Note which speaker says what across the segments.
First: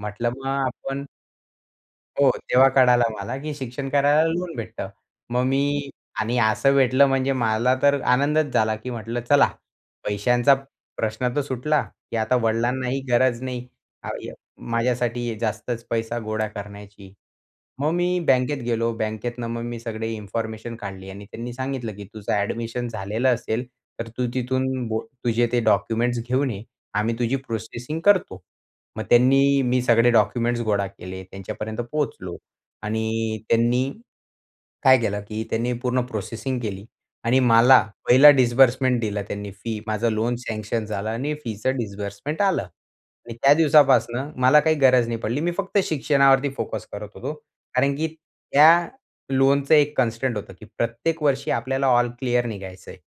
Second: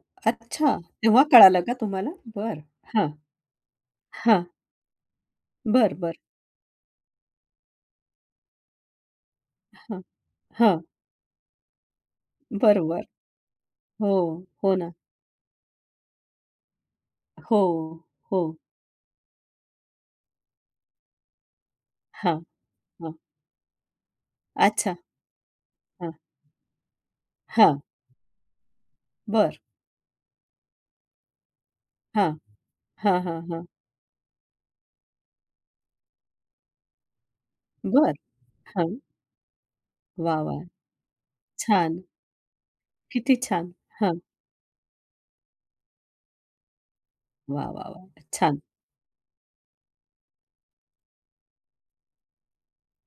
Speaker 1: म्हटलं मग
Speaker 2: अच्छा
Speaker 1: आपण.
Speaker 2: तेव्हा कळालं का तुम्हाला?
Speaker 1: हो.
Speaker 2: बरं.
Speaker 1: तेव्हा
Speaker 2: हां.
Speaker 1: कळलं मला की शिक्षण करायला
Speaker 2: हां.
Speaker 1: लोन भेटतं. मग मी
Speaker 2: बरं, बरं.
Speaker 1: आणि असं भेटलं म्हणजे मला तर आनंदच झाला की म्हटलं चला
Speaker 2: हां,
Speaker 1: पैशांचा
Speaker 2: हां.
Speaker 1: प्रश्न तर सुटला की आता वडिलांनाही
Speaker 2: बरोबर.
Speaker 1: गरज नाही
Speaker 2: हो,
Speaker 1: [unintelligible]
Speaker 2: हो ना.
Speaker 1: माझ्यासाठी जास्तच पैसा गोळा करण्याची.
Speaker 2: हो,
Speaker 1: मग मी
Speaker 2: हो.
Speaker 1: बँकेत गेलो बँकेतनं मग मी सगळी इन्फॉर्मेशन काढली आणि त्यांनी सांगितलं की "तुझं
Speaker 2: हां.
Speaker 1: ऍडमिशन
Speaker 2: हां.
Speaker 1: झालेलं असेल तर तू तिथून
Speaker 2: अच्छा.
Speaker 1: बो तुझे ते
Speaker 2: हां.
Speaker 1: डॉक्युमेंट्स घेऊन ये आम्ही तुझी
Speaker 2: हां.
Speaker 1: प्रोसेसिंग करतो." मग
Speaker 2: बरं.
Speaker 1: त्यांनी मी सगळे डॉक्युमेंट्स गोळा केले त्यांच्यापर्यंत
Speaker 2: हां,
Speaker 1: पोहोचलो
Speaker 2: हां,
Speaker 1: आणि
Speaker 2: हां, हां.
Speaker 1: त्यांनी काय केलं की त्यांनी पूर्ण प्रोसेसिंग केली आणि मला
Speaker 2: बरं.
Speaker 1: पहिला
Speaker 2: हां.
Speaker 1: डिस्बर्समेंट दिला त्यांनी फी माझं लोन
Speaker 2: वाह! वाह!
Speaker 1: सँक्शन झालं आणि फीच
Speaker 2: छान.
Speaker 1: डिस्बर्समेंट आलं आणि
Speaker 2: किती
Speaker 1: त्या
Speaker 2: छान! हां.
Speaker 1: दिवसापासनं मला काही गरज नाही पडली. मी फक्त शिक्षणावरती फोकस करत होतो.
Speaker 2: वाह! वाह!
Speaker 1: कारण की
Speaker 2: वाह! छान.
Speaker 1: त्या लोनचं एक कन्स्टंट होतं की प्रत्येक वर्षी आपल्याला ऑल क्लिअर निघायचं आहे.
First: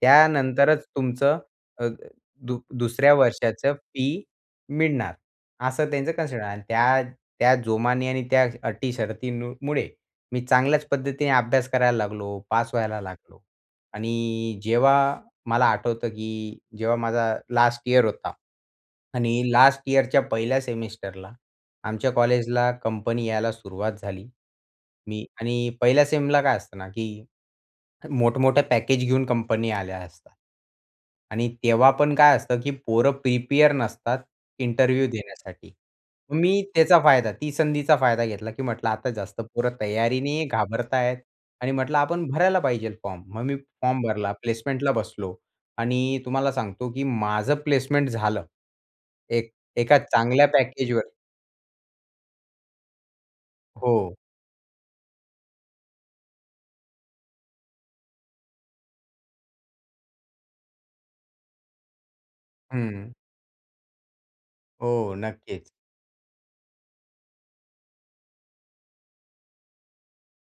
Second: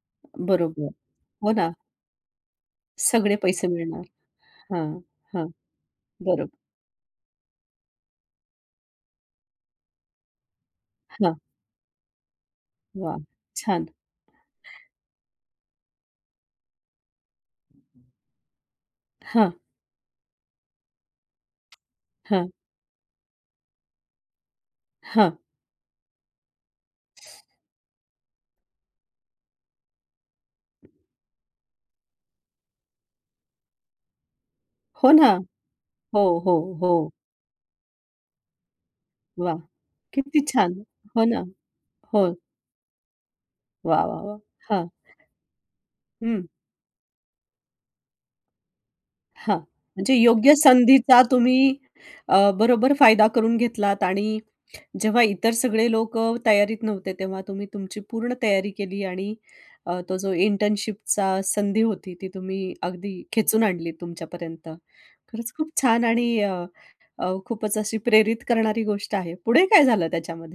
Speaker 1: त्यानंतरच
Speaker 2: बरोबर
Speaker 1: तुमचं
Speaker 2: हो ना.
Speaker 1: अ, दु दुसऱ्या
Speaker 2: सगळे पैसे
Speaker 1: वर्षाचं
Speaker 2: मिळणार
Speaker 1: फी
Speaker 2: हां,
Speaker 1: मिळणार.
Speaker 2: हां.
Speaker 1: असं त्यांचं कन्सिडर आहे
Speaker 2: बरोबर.
Speaker 1: आणि त्या त्या जोमानी आणि त्या अटी शर्ती मुळे मी चांगल्याच पद्धतीने
Speaker 2: हां.
Speaker 1: अभ्यास करायला लागलो. पास व्हायला
Speaker 2: वा!
Speaker 1: लागलो
Speaker 2: छान.
Speaker 1: आणि जेव्हा मला आठवतं की जेव्हा माझा लास्ट इयर होता आणि
Speaker 2: हां.
Speaker 1: लास्ट यिअरच्या पहिल्या सेमेस्टरला आमच्या
Speaker 2: हां.
Speaker 1: कॉलेजला कंपनी यायला सुरुवात झाली. मी
Speaker 2: हां.
Speaker 1: आणि पहिल्या सेमला काय असतं ना की मोठं-मोठं पॅकेज घेऊन कंपनी आल्या असतात. आणि तेव्हा पण काय असतं की पोरं प्रिपेअर नसतात इंटरव्ह्यू
Speaker 2: हो ना.
Speaker 1: देण्यासाठी.
Speaker 2: हो,
Speaker 1: मग
Speaker 2: हो,
Speaker 1: मी त्याचा
Speaker 2: हो.
Speaker 1: फायदा ती संधीचा फायदा घेतला की म्हंटलं आता जास्त
Speaker 2: वाह
Speaker 1: पोरं
Speaker 2: किती
Speaker 1: तयारीने
Speaker 2: छान!
Speaker 1: घाबरतायेत
Speaker 2: हो ना.
Speaker 1: आणि म्हंटलं
Speaker 2: हो
Speaker 1: आपण भरायला पाहिजे फॉर्म. मग मी फॉर्म
Speaker 2: वाह! वाह!
Speaker 1: भरला
Speaker 2: वाह! हां.
Speaker 1: प्लेसमेंटला बसलो आणि
Speaker 2: हं.
Speaker 1: तुम्हाला सांगतो की माझं प्लेसमेंट झालं. एक
Speaker 2: हां
Speaker 1: एका
Speaker 2: म्हणजे
Speaker 1: चांगल्या
Speaker 2: योग्य
Speaker 1: पॅकेजवर.
Speaker 2: संधीचा तुम्ही अ, बरोबर फायदा करून घेतलात
Speaker 1: हो.
Speaker 2: आणि जेव्हा इतर सगळे लोकं तयारीत नव्हते तेव्हा तुम्ही तुमची पूर्ण तयारी केली आणि अ, तो जो इंटर्नशिपचा संधी होती ती तुम्ही
Speaker 1: हं.
Speaker 2: अगदी खेचून आणली तुमच्या पर्यंत.
Speaker 1: हो
Speaker 2: खरंच
Speaker 1: नक्कीच.
Speaker 2: खूप छान आणि अ, खूपच अशी प्रेरित करणारी गोष्ट आहे. पुढे काय झालं त्याच्यामध्ये?